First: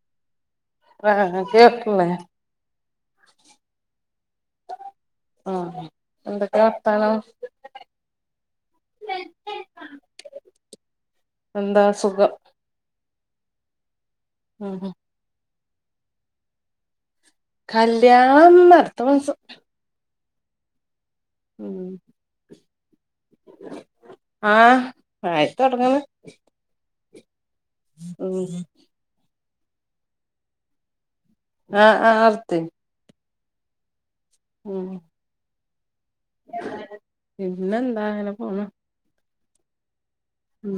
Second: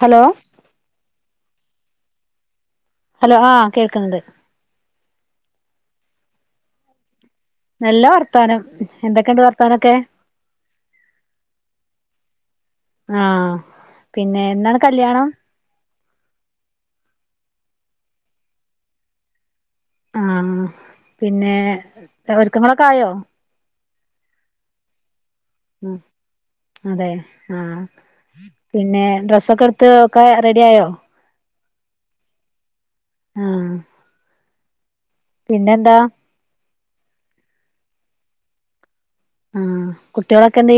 Hello ആ കേക്ക്ല്ലേ? Hello ആ കേൾക്ക്ണ് ണ്ട് ആ എന്തൊക്കെ വർത്താനം നല്ല വർത്താനം എന്തൊക്കെണ്ട് വർത്താനോക്കെ എന്താ സുഖം ആ പിന്നെ ന്നാണ് ഉം കല്ല്യാണം കല്ല്യാണം അട്ത്തമാസം ആഹ പിന്നെ ഒര്ക്കങ്ങളൊക്കെ ആയോ ആഹ ആയി ഉം തൊടങ്ങണ് അതെ ഹ ഉം പിന്നെ ഡ്രസ്സൊക്കെഇട്ത്ത് ഒക്കെ റെഡിആയോ ആഹ് ആ് ഇട്ത്ത് ആ ഉം.. പിന്നെന്താ പിന്നെന്താ അങ്ങനെന പോണൂ ആ ഉം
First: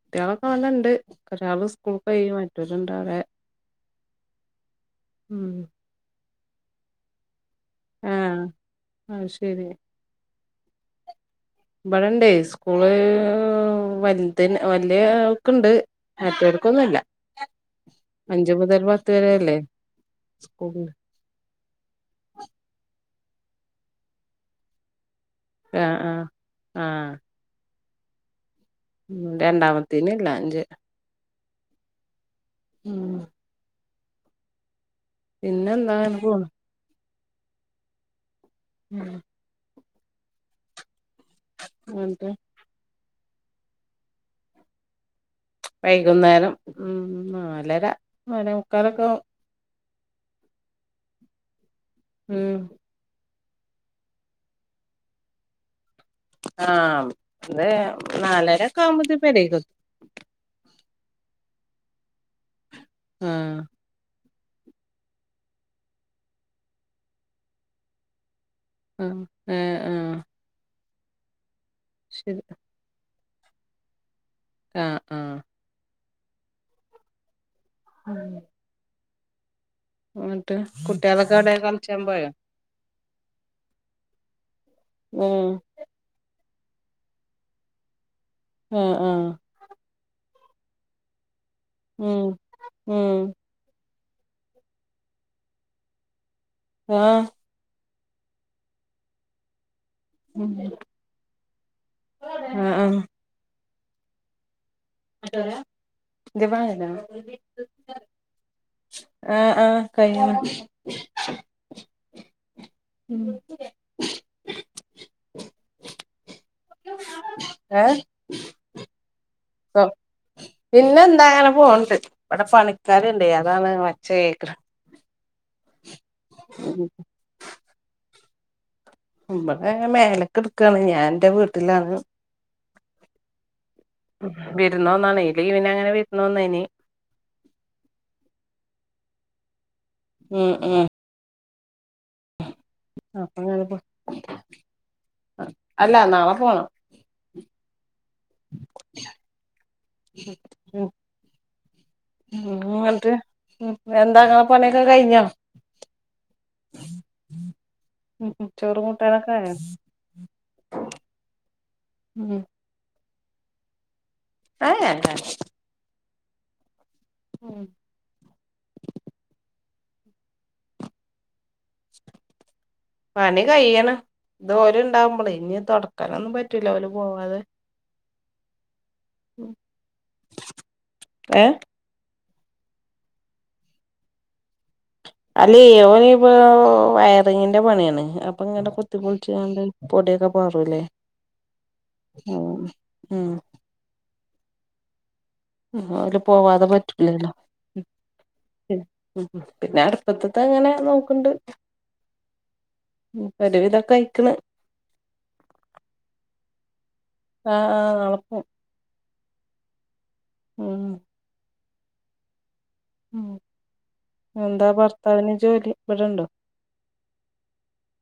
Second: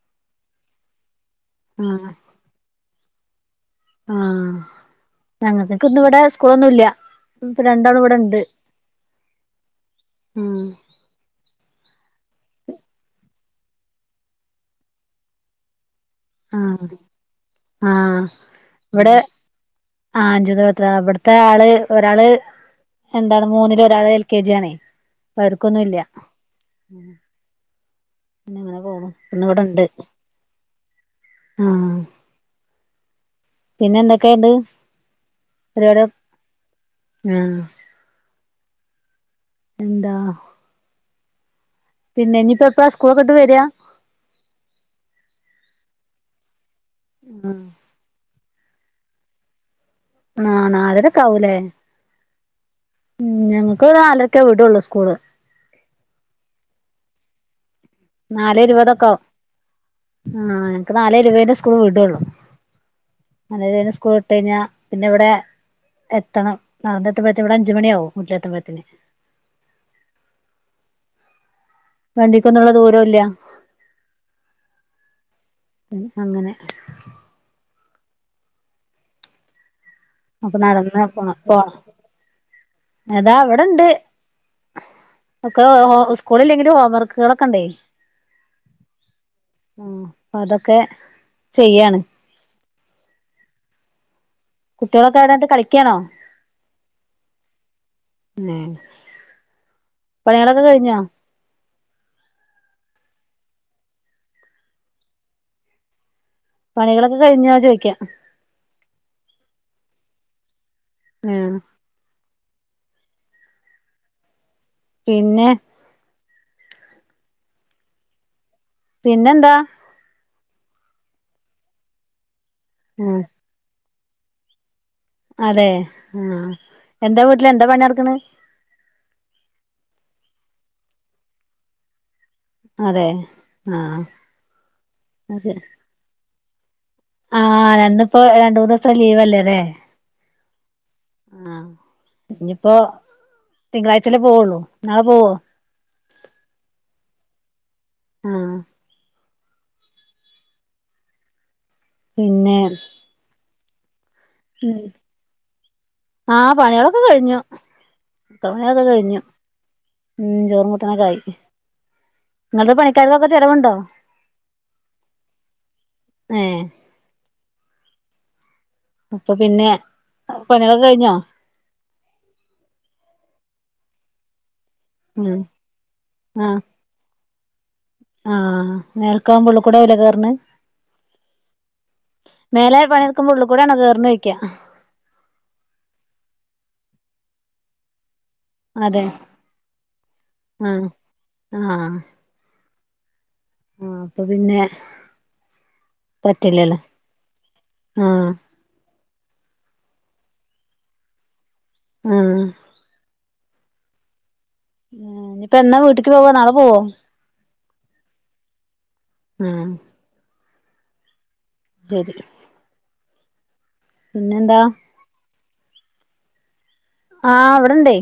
കുട്ട്യാളൊക്കെ വന്ന്ണ്ട് ഒരാള് സ്കൂൾക്കോയിന് മറ്റോര്ണ്ട് അവടെ ആ ഉം ഞങ്ങക്ക്ക്കോ ഇന്ന് ഇവ്ടെ സ്കൂളൊന്നുംല്ല ഇപ്പൊ രണ്ടാളും ഇവടെ ണ്ട് ആഹ് അത് ശരി ഉം ഇബടണ്ടേ സ്കൂള് വൽതിന് വല്ല്യേ ആൾക്ക്ണ്ട് മറ്റോർക്കൊന്നുല്ല ആ അഞ്ച് മുതൽ പത്ത് ഇവടെ വരെയല്ലേ ആ സ്കൂള് [unintelligible] അവ്ട് ത്തെ ആള് ഒരാള് എന്താണ് മൂന്നില് ഒരാള് എൽ കെ ജി ആണേ പർക്കൊന്നുംഇല്ല ആഹ് ആഹ് ആഹ് ഉം രണ്ടാമത്തേന് ഇല്ല അഞ്ച് ഹ... ഉം പിന്നെ എന്തൊക്കെണ്ട് പിന്നെ എന്താ അങ്ങനെപോണ് ആ ഉം. എന്താണോ എന്നിട്ട് പിന്നെ ഇഞ്പ്പോ എപ്പാളാ സ്കൂളൊക്കെട്ട് വെരാ വൈകുന്നേരം ഉം നാലര നാലേമുക്കാലോക്കെ ആവും നാ നാലര ഒക്കേ ആവൂലേ ഉം ഉം ഞങ്ങക്ക് ഒരു നാലരക്കേ വീടോള്ളൂ സ്കൂള് ആ ത് നാലര ഒക്കെ ആവുമ്പോത്തി പേരേക്ക് എത്തു ആ ഞങ്ങക്ക് നാലേ ഇര് വേയ്നേ സ്കൂള് വിടോള്ളൂ ആഹ് നാലേര് സ്കൂള് ഇട്ട് അയ്ഞ്ഞാ പിന്നെ ഇവിടെ എത്തണം നടന്നെത്ത്മ്പഴ്തേന് ഇവിടെ അഞ്ച്മണിയാവും മുറ്റത്തുമ്പഴ്ത്തെന്. ഉം, ഉം ശരി വണ്ടിക്കൊന്നുള്ള ദൂരോല്ല. ആഹ്, ആഹ് അങ്ങനെ. ആ. അപ്പൊ നടന്ന് പോണ, കുട്ടികളൊക്കെ എവിടെ പോണ കളിച്ചാൻ പോയോ ഏതാ അവിടെണ്ട്. ഉം ഒക്കെ സ്കൂളില്ലെങ്കിലും ഹോം വർക്കുകളൊക്കെണ്ടേ. ആഹ്, ആഹ്. ഉം അപ്പൊ അതൊക്കെ ചെയ്യണം. ഉം, ഉം. കുട്ട്യോളൊക്കെ എവിടെണ്ട് കളിക്കണോ? ആ. ഉം. ഉം ആഹ്, ആഹ്. മറ്റോര. പണികളൊക്കെ കഴിഞ്ഞാ ചോദിക്കാം. ആഹ്, ആഹ് കഴിഞ്ഞ്. ഉം. ഉം. പിന്നെ. ഏ. പിന്നെന്താ. പിന്നെ ന്താങ്ങനെ പോണ്ട് ഇവിടെ ഉം പണിക്കാരുണ്ട് അതാണ് ഒച്ച കേക്കണ. അതെ ആഹ് എന്താ വീട്ടില് എന്താ പണി നടക്കണ്? വ്ടേ മേലൊക്കെ എടുക്കണ് ഞാൻ എന്റെ വീട്ടിലാണ്. അതെ ആഹ് വിരുന്ന് വന്നാണ് അത് ലീവിനെ അങ്ങനെ വിരുന്ന് വന്നെനി. ആഹ് ഇന്നിപ്പോ രണ്ടൂന്നിസം ലീവല്ലേ. ഉം, ഉം. ആഹ് ഇനിയിപ്പോ അപ്പൊ അങ്ങനെ പോ തിങ്കളാഴ്ചല്ലേ പോവുള്ളൂ നാളെ പോവോ. അല്ല നാള പോണം. ആഹ് പിന്നെ ഉം എന്നിട്ട് എന്താങ്ങളെ ഉം പണിയൊക്കെ കഴിഞ്ഞോ? ആഹ് പണിയളൊക്കെ കഴിഞ്ഞു. പണിയൊക്കെ ചോറും കഴിഞ്ഞു കൂട്ടാനൊക്കെ ആയോ ഉം ചോറും കൂട്ടാനൊക്കായി. ഉം ഇങ്ങക്ക് പണിക്കാർക്കൊക്കെ ചെലവുണ്ടോ? ആഹ് ഏ. ഉം അപ്പൊ പിന്നെ പണിളൊക്കെ കഴിഞ്ഞോ? പണി കയ്യണ് ഇത് ഓല് ണ്ടാവുമ്പളെ ഉം ഇനി തുടക്കാനൊന്നും ആഹ് പറ്റൂല ഓല് പോവാതെ. ആഹ് മേൽക്കാവുമ്പോ ഉള്ളിക്കൂടാവും ലെ കേർന്നെ. ഏ മേല പണിട്ക്കുമ്പോ ഉള്ളികൂടെ ആണോ കെർണെയിക്ക. അല്ലെ ഓല് ഇപ്പൊ വയറിങ്ങിന്റെ പണിയാണ്. അപ്പൊ ഇങ്ങനെ കൊത്തി അതെ പൊളിച്ച് ങ്ങാണ്ട് പൊടിയൊക്കെ പാറൂല്ലേ. ആഹ് ഉം, ഉം ആഹ അപ്പൊ പിന്നെ ഓല് പോവാതെ പറ്റില്ലല്ലോ പറ്റൂലല്ലോ ആഹ് ഉ പിന്നെ അടുപ്പത്തത്തെ ങ്ങനെ നോക്ണ്ട് അഹ ഒരുവിതൊക്കെ അയ്ക്ക്ണ് ഇപ്പാ ന്നാ വീട്ടക്ക് പോവാ നാളെ പോവോ ആഹ് ആഹ് നാളെ പോവും ആഹ ഉം ശരി പിന്നെന്താ എന്താ ഭർത്താവിന് ജോലി ഇവിടെണ്ടോ ആഹ് ഇവിടെണ്ടേ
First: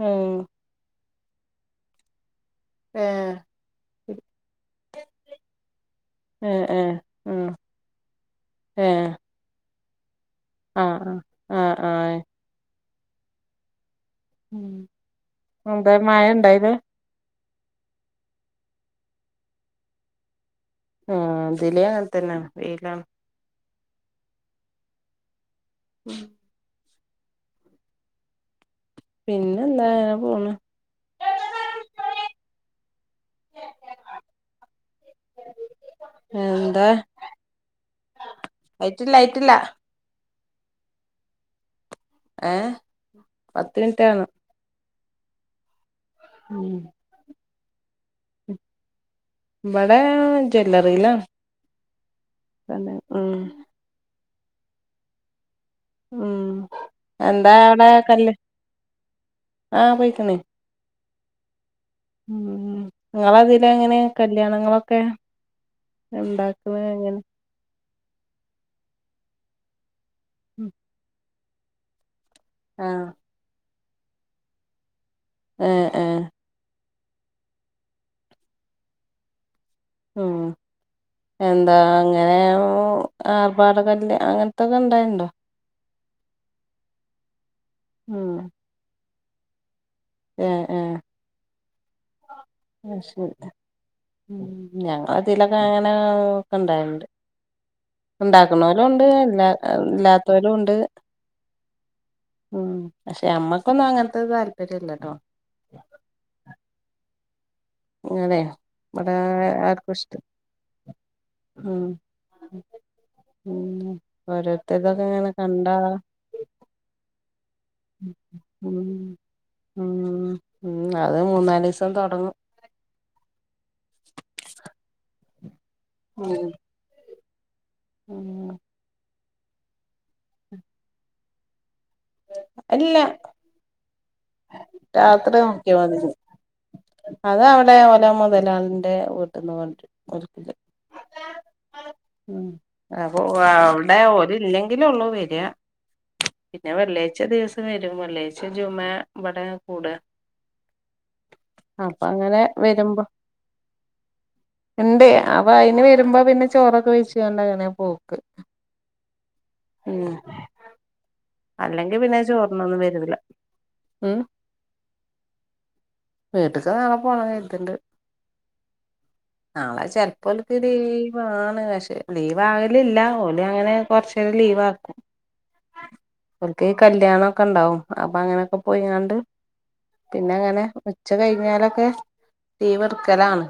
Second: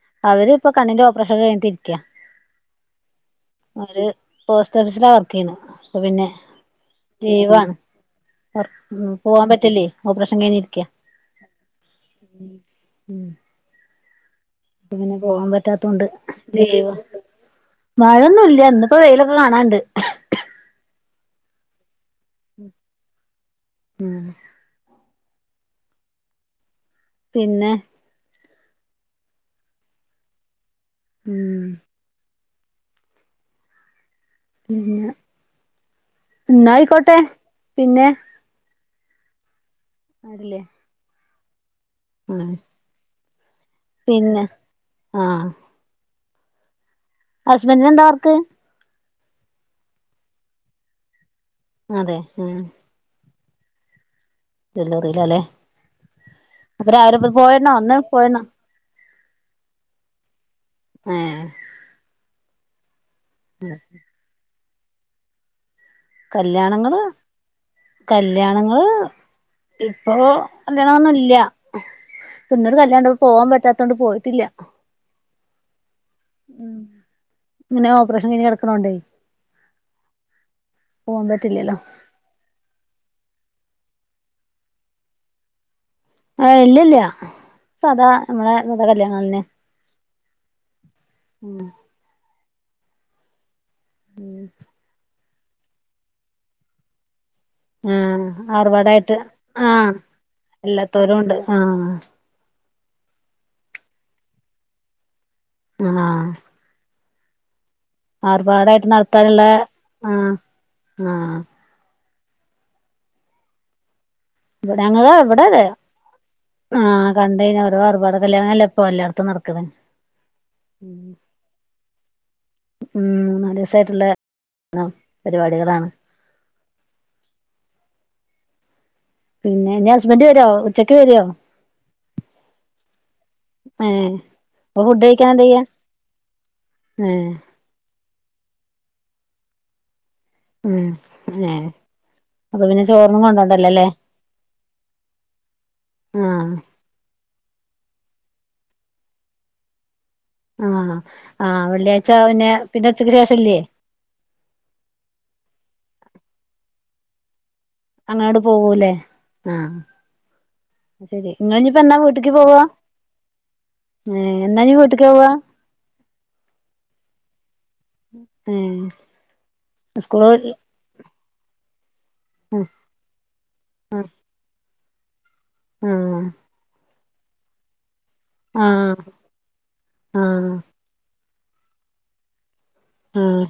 ഉം അവര്പ്പ കണ്ണിന്റെ ഓപ്പറേഷൻ കഴിഞ്ഞിട്ടരിക്ക ഏഹ് അവര് പോസ്റ്റ് ഓഫീസിലാ വർക്ക് ചെയ്യണ അപ്പോ പിന്നെ ഏഹ് ഏഹ് ഉം ലീവാണ് ഏഹ് ഉം പോവാൻ പറ്റില്ലേ ഓപറേഷൻ കഴിഞ്ഞി ആഹ് ആഹ് ആഹ് ഉം പിന്നെ പോകാൻ എന്താ പറ്റാത്തോണ്ട് മഴ ഇണ്ടായിലെ ലീവാ മഴൊന്നുല്ല ഇന്നിപ്പോ വെയിലൊക്കെ കാണാണ്ട് ആഹ് ഇതിലെ അങ്ങൻതന്നെയ വെയിലാണ് ഉം [unintelligible] പിന്നെ പിന്നെ എന്താ അങ്ങനെ പോണ് ഉം എന്താ ന്നയിക്കോട്ടെ പിന്നെ അയിറ്റില്ല അയിറ്റില്ല അല്ലേ ഏഹ് പിന്നെ ആഹ് ഉം ഹസ്ബൻഡിന് എന്താ വർക്ക് ഇവടെ ജ്വല്ലറിലാണ്. അതെ ഉം തന്നെ ഉം ജ്വല്ലറിലാല്ലേ ഉം അപ്പോ രാവിലെ പ്പോ എന്താ പോയിണോ ഇന്ന് പോയിണോ ആഹ് പെയ്ക്കുണ് ഏഹ് ഉം ഇങ്ങളതിലെങ്ങനെ കല്യാണങ്ങളൊക്കെ ഉണ്ടാക്കണ കല്യാണങ്ങള് എങ്ങനെ കല്യാണങ്ങള് ഇപ്പൊ കല്യാണന്നുല്ല ഇന്നൊരു ആ കല്യാണണ്ടായിന്ന് പോവാൻ പറ്റാ റ്റത്തോണ്ട് പോയിട്ടില്ല. ഏഹ് ഏഹ് ഉം ഇങ്ങനെ ഓപ്പറേഷൻ കഴിഞ്ഞ് കിടക്കണോണ്ടേ ഉം പോവാൻ പറ്റില്ലല്ലോ എന്താ അങ്ങനെകു [unintelligible] മ്പോ ആർപാട കല്ല് അങ്ങനത്തൊക്കെ ഇണ്ടായിണ്ട് ആഹ് ഇല്ല ഇല്ല സദാ ഉം നമ്മളെ ഇങ്ങനത്തെ കല്യാണം തന്നെ ഏഹ് ഏഹ് ഉം ശരി ഞങ്ങളതിലൊക്കെ അങ്ങനെ ഒക്കെ ഇണ്ടായിണ്ട് ആഹ് അറിവുകേടയിട്ട് ഇല്ലാ ആഹ് ഇല്ലാത്തോലും ഉണ്ട് ഇല്ലാത്തോരുണ്ട് ആഹ് ഉം പക്ഷെ അമ്മക്കൊന്നും അങ്ങനത്തെ താല്പര്യല്ലട്ടോ ആഹ് ഇങ്ങനെ ആർബാടായിട്ട് ഇവിടെ നടത്താനുള്ളെ ആർക്കും ഇഷ്ടം ആഹ് ആഹ് ഉം ഉം ഇവിടെ ഓരോത്തരുടെ ഞങ്ങള് അങ്ങനെ ഇവിടെ അതെ കണ്ടാ ആഹ് കണ്ടയ്ന്നെ ഓരോ ആർഭാടെ കല്യാണങ്ങളല്ലേ ഉം ഇപ്പൊ എല്ലാടത്തും നടക്കുന്നേ ഉം ഉം അത് മൂന്നാലിസം തൊടങ്ങും ഉം മൂന്നാലിസായിട്ടുള്ള പരിപാടികളാണ്. ഉം ഉം പിന്നെ നിന്റെ ഹസ്ബൻഡ് വരോ ഉച്ചക്ക് വരോ ഇല്ല [unintelligible] ഫുഡ് കഴിക്കാൻ രാത്രി എന്താ ചെയ്യാ നോക്കിയാ മതി ഇനി ഏഹ് അത് അവിടെ ഓലെ മൊതലാളി എന്റെ വീട്ടിന്ന് കൊണ്ടു വരും ഓൽക്ക് ഉം ഏഹ് ഉം അപ്പൊ പിന്നെ അപ്പൊ ചോറൊന്നും ആഹ് കൊണ്ടോണ്ടല്ലോ അല്ലേ അവിടെ ഓല് ഇല്ലെങ്കിലൊള്ളൂ വരിക ആഹ് പിന്നെ വെള്ളിയാഴ്ച്ച ദിവസം വരും വെള്ളിയാഴ്ച ജുമാ ഇവിടെ കൂടാ ആഹ് ആഹ് അപ്പൊ വെള്ളിയാഴ്ച അങ്ങനെ പിന്നെ പിന്നെ ഉച്ചയ്ക്ക് ശേഷം ഇല്ലിയെ ഇണ്ട് അപ്പൊ അതിന് വരുമ്പോ പിന്നെ ചോറൊക്കെ വെച്ച്കൊണ്ട് അങ്ങനെ പോക്ക് അങ്ങാട് പോവൂല്ലേ ആഹ് ഉം ശരി ഇങ്ങളിനിപ്പോ എന്നാ അല്ലെങ്കി പിന്നെ വീട്ടിക്ക് പോവാ ചോറിനൊന്നും വരൂല ഉം ഏഹ് എന്നാ ഇനി വീട്ട്ക്ക് പോവാ വീട്ട്ക്ക് നാളെ പോണം കരുതുന്നുണ്ട് ഏ നാളെ സ്കൂള് ചെലപ്പോ ഓൽക്ക് ലീവാണ് പക്ഷെ ലീവ് ആകലില്ല ഓലങ്ങനെ കൊറച്ച് നെരം ലീവാക്കും. ഉം [unintelligible] ഓൽക്ക് ഈ കല്യാണക്കെണ്ടാവും അപ്പൊ അങ്ങനൊക്കെ ആഹ് പോയിങ്ങാണ്ട് പിന്നെ ആഹ് അങ്ങനെ- ഉച്ച കഴിഞ്ഞാലൊക്കെ ആഹ് ലീവെടുക്കലാണ്.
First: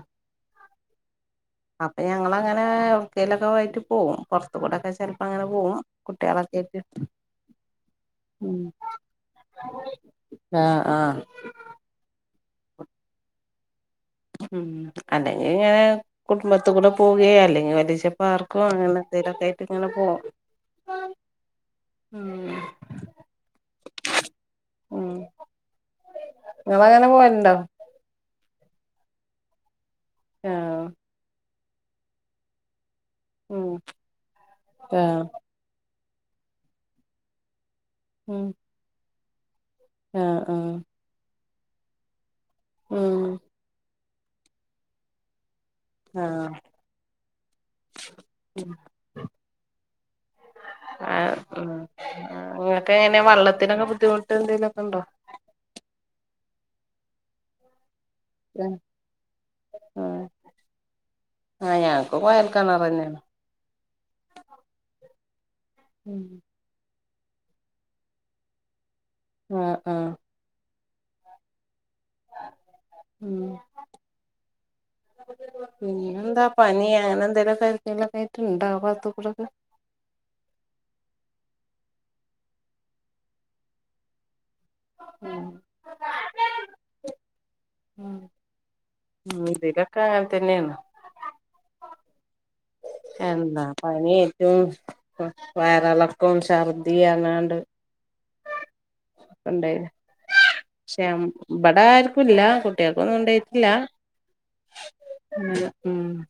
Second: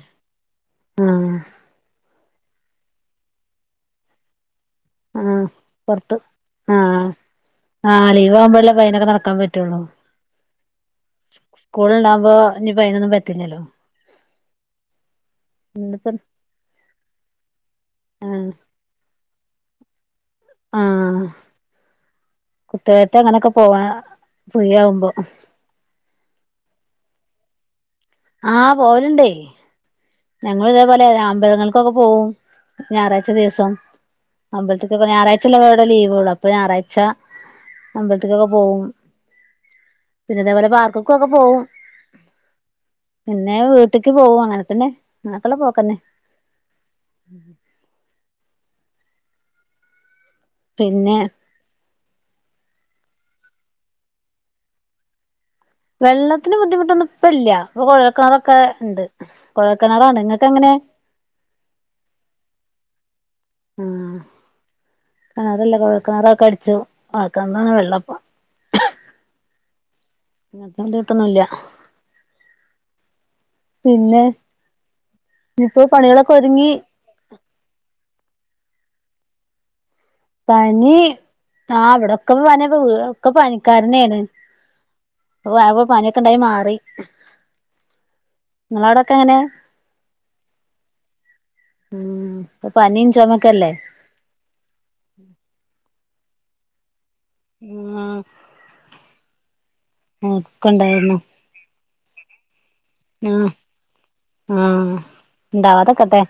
ആഹ് അപ്പൊ ഞങ്ങള് അങ്ങനെ എവ്‌ട്ക്കേലൊക്കെ വഴിക്ക്‌ പോകും പൊറത്തുകൂടൊക്കെ ചെലപ്പോ ആഹ് അങ്ങനെ പോവും പുറത്ത് കുട്ടികളൊക്കെയായിട്ട് ആഹ് ആഹ് ലീവ് ആവുമ്പോഴല്ലേ വൈകുന്നേരം നടക്കാൻ പറ്റുള്ളൂ ആഹ് ആഹ് സ്കൂള്ണ്ടാവുമ്പോ ഇനി ഇപ്പൊ അതിനൊന്നിനും പറ്റില്ലല്ലോ അല്ലെങ്കിൽ ഇങ്ങനെ ഇന്നിപ്പം കുടുംബത്തി കൂടെ പോവുകയോ അല്ലെങ്കിൽ വലി [unintelligible] ച്ചപ്പ ആർക്കും അങ്ങനെ- എന്തേലും ഒക്കെ ആയിട്ട് ഇങ്ങനെ പോകും ആഹ്‌ കുട്ടി [unintelligible] കത്തെ അങ്ങനെൊക്കെ പോവാ ഫ്രീ ആകുമ്പോ നിങ്ങള് അങ്ങനെ പോവലുണ്ടോ ആഹ് പോലുണ്ടേ ഞങ്ങള് ആഹ് ഇതേപോലെ അമ്പലങ്ങൾക്കൊക്കെ പോവും ഞായറാഴ്ച കൊറച്ചു ഉം ദിവസം അമ്പൽത്തേക് ആഹ് ഞായറാഴ്ച അല്ലേ ഇവിടെ ലീവ് ഒള്ളെ അപ്പൊ ഞായറാഴ്ച ഉം അമ്പലത്തേക്കൊക്കെ പോവും ആഹ് പിന്നെ ഇതേപോലെ ആഹ് പാർക്ക് ഒക്കെ - ക്കൊക്കെ പോവും ഉം പിന്നെ വീട്ടിക്ക് പോവും അങ്ങനെത്തന്നെ അങ്ങനക്കുള്ള പോക്ക്‌ തന്നെ ആഹ്‌ പിന്നെ ആഹ്‌ ഉം അങ്ങനെക്കെ അങ്ങനെ വെള്ളത്തിനൊക്കെ ബുദ്ധിമുട്ട് എന്തെങ്കലുമൊക്കെ ഉണ്ടോ വെള്ളത്തിന് ബുദ്ധിമുട്ടൊന്നും ഇപ്പ ഇല്ല ഇപ്പോ കുഴൽ കിണർ ഒക്കെ ആഹ് ഉണ്ട് കൊഴൽക്കിണറാണ് ഇങ്ങക്ക് എങ്ങനെ ആഹ് ഞങ്ങക്ക് കൊഴൽ ക്കിണറന്നെയാണ് ആ കിണറല്ല കൊഴൽ കിണറൊക്കെ അടിച്ചു [unintelligible] വെള്ളപ്പൊ ആഹ്‌ ആഹ്‌ [unintelligible] കീട്ടൊന്നുംല്ല ഉം പിന്നെ ഇനി ഇപ്പോ പണികളൊക്കെ ഒതുങ്ങി അങ്ങനെന്തങ്കിലും എന്തെങ്കിലും ആയിണ്ടാവാത്തകൂറവ് പനി ആഹ്‌ ഇവിടെക്കെ പനിയ ഒക്കെ പനിക്കാരനെയാണ് ഉം അപ്പ ആ പനിയൊക്കെ ഉണ്ടായി മാറി നിങ്ങളവിടെ ഉം ഇതിലൊക്കെ അങ്ങനെ തന്നെയാണ് ഉം ഇപ്പൊ പനിയും ചൊമക്കല്ലേ ഉം വയറളക്കം ച്ചർദ്ദിയു അങ്ങനെല്ലോ ഉണ്ട് ഉം ഉണ്ടായിനു ഒക്കെ പക്ഷേ ഉണ്ടായിരുന്നു ഇവിട ആർക്കുംല്ല കുട്ടിയക്കൊന്നും ആഹ് ഉണ്ടായിട്ടില്ല ആഹ് ഉം ഉണ്ടാവാതെക്കട്ടെ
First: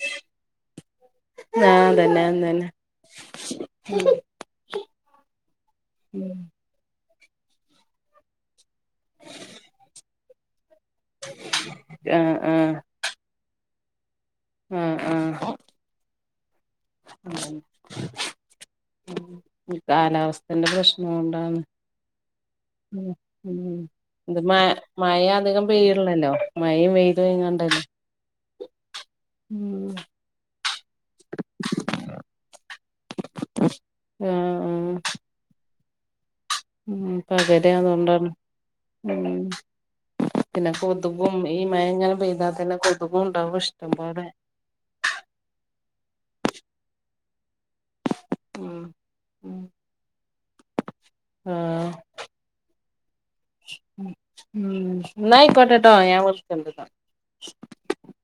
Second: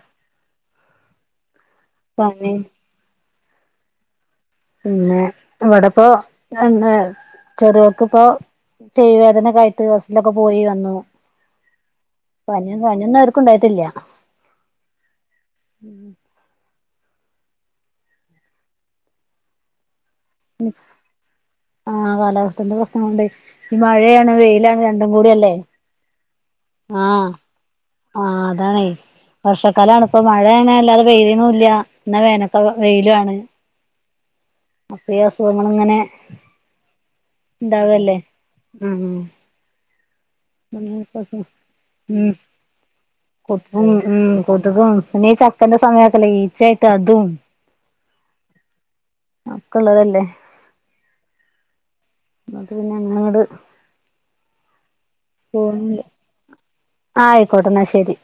ആഹ് അതന്നെ പനി അതന്നെ പിന്നെ ഇവിടെപ്പൊ ഉം ഇന്ന് ചെറിയോൾക്കിപ്പോ ചെവി വേദനക്കായിട്ട് ഹോസ്പിറ്റലൊക്കെ പോയി വന്നു. ആഹ് പനി ആഹ് പനിയൊന്നും ആർക്കും ഉണ്ടായിട്ടില്ല ആഹ് ആഹ് [inaudible] കാലാവസ്ഥന്റെ പ്രശ്നം കൊണ്ടാന്ന് ആഹ് കാലാവസ്ഥന്റെ പ്രശ്നം കൊണ്ട് ഈ മഴയാണ് ഇത് മ വെയിലാണ് രണ്ടും മഴ കൂടിയല്ലേ അധികം പെയ്ല്ലല്ലോ മഴയും പെയ്ത ഇങ്ങണ്ടല്ലേ ആഹ്‌ അതാണ് വർഷക്കാലാണ് ഇപ്പൊ മഴ അങ്ങനെ വല്ലാതെ പെയ്യ്ണതും ഇല്ല എന്ന വേനൊക്ക വെയിലു ആണ് ഉം അപ്പൊ ഈ അസുഖങ്ങള് ഇങ്ങനെ ഉം പകര് ഉണ്ടാവല്ലേ അതുകൊണ്ടാണ് ഉം പിന്നെ കൊതുകും ഈ മയങ്ങനെ ഉം പെയ്താത്തന്നെ കൊതുകും ഉണ്ടാവും കൊതുകും ഉം ഇഷ്ടംപോലെ കൊതുകും പിന്നീ ചക്കന്റെ സമയൊക്കല്ല ഈച്ചായിട്ട് അതും ഉം ഒക്കള്ളതല്ലേ ആഹ് എന്നിട്ട് പിന്നെ അങ്ങട് ഉം എന്നാ ആയിക്കോട്ടട്ടോ പോന്നില്ല ഞാൻ വെക്ക്ണ്ട് ആഹ് ആയിക്കോട്ടെ എന്നാ ശരി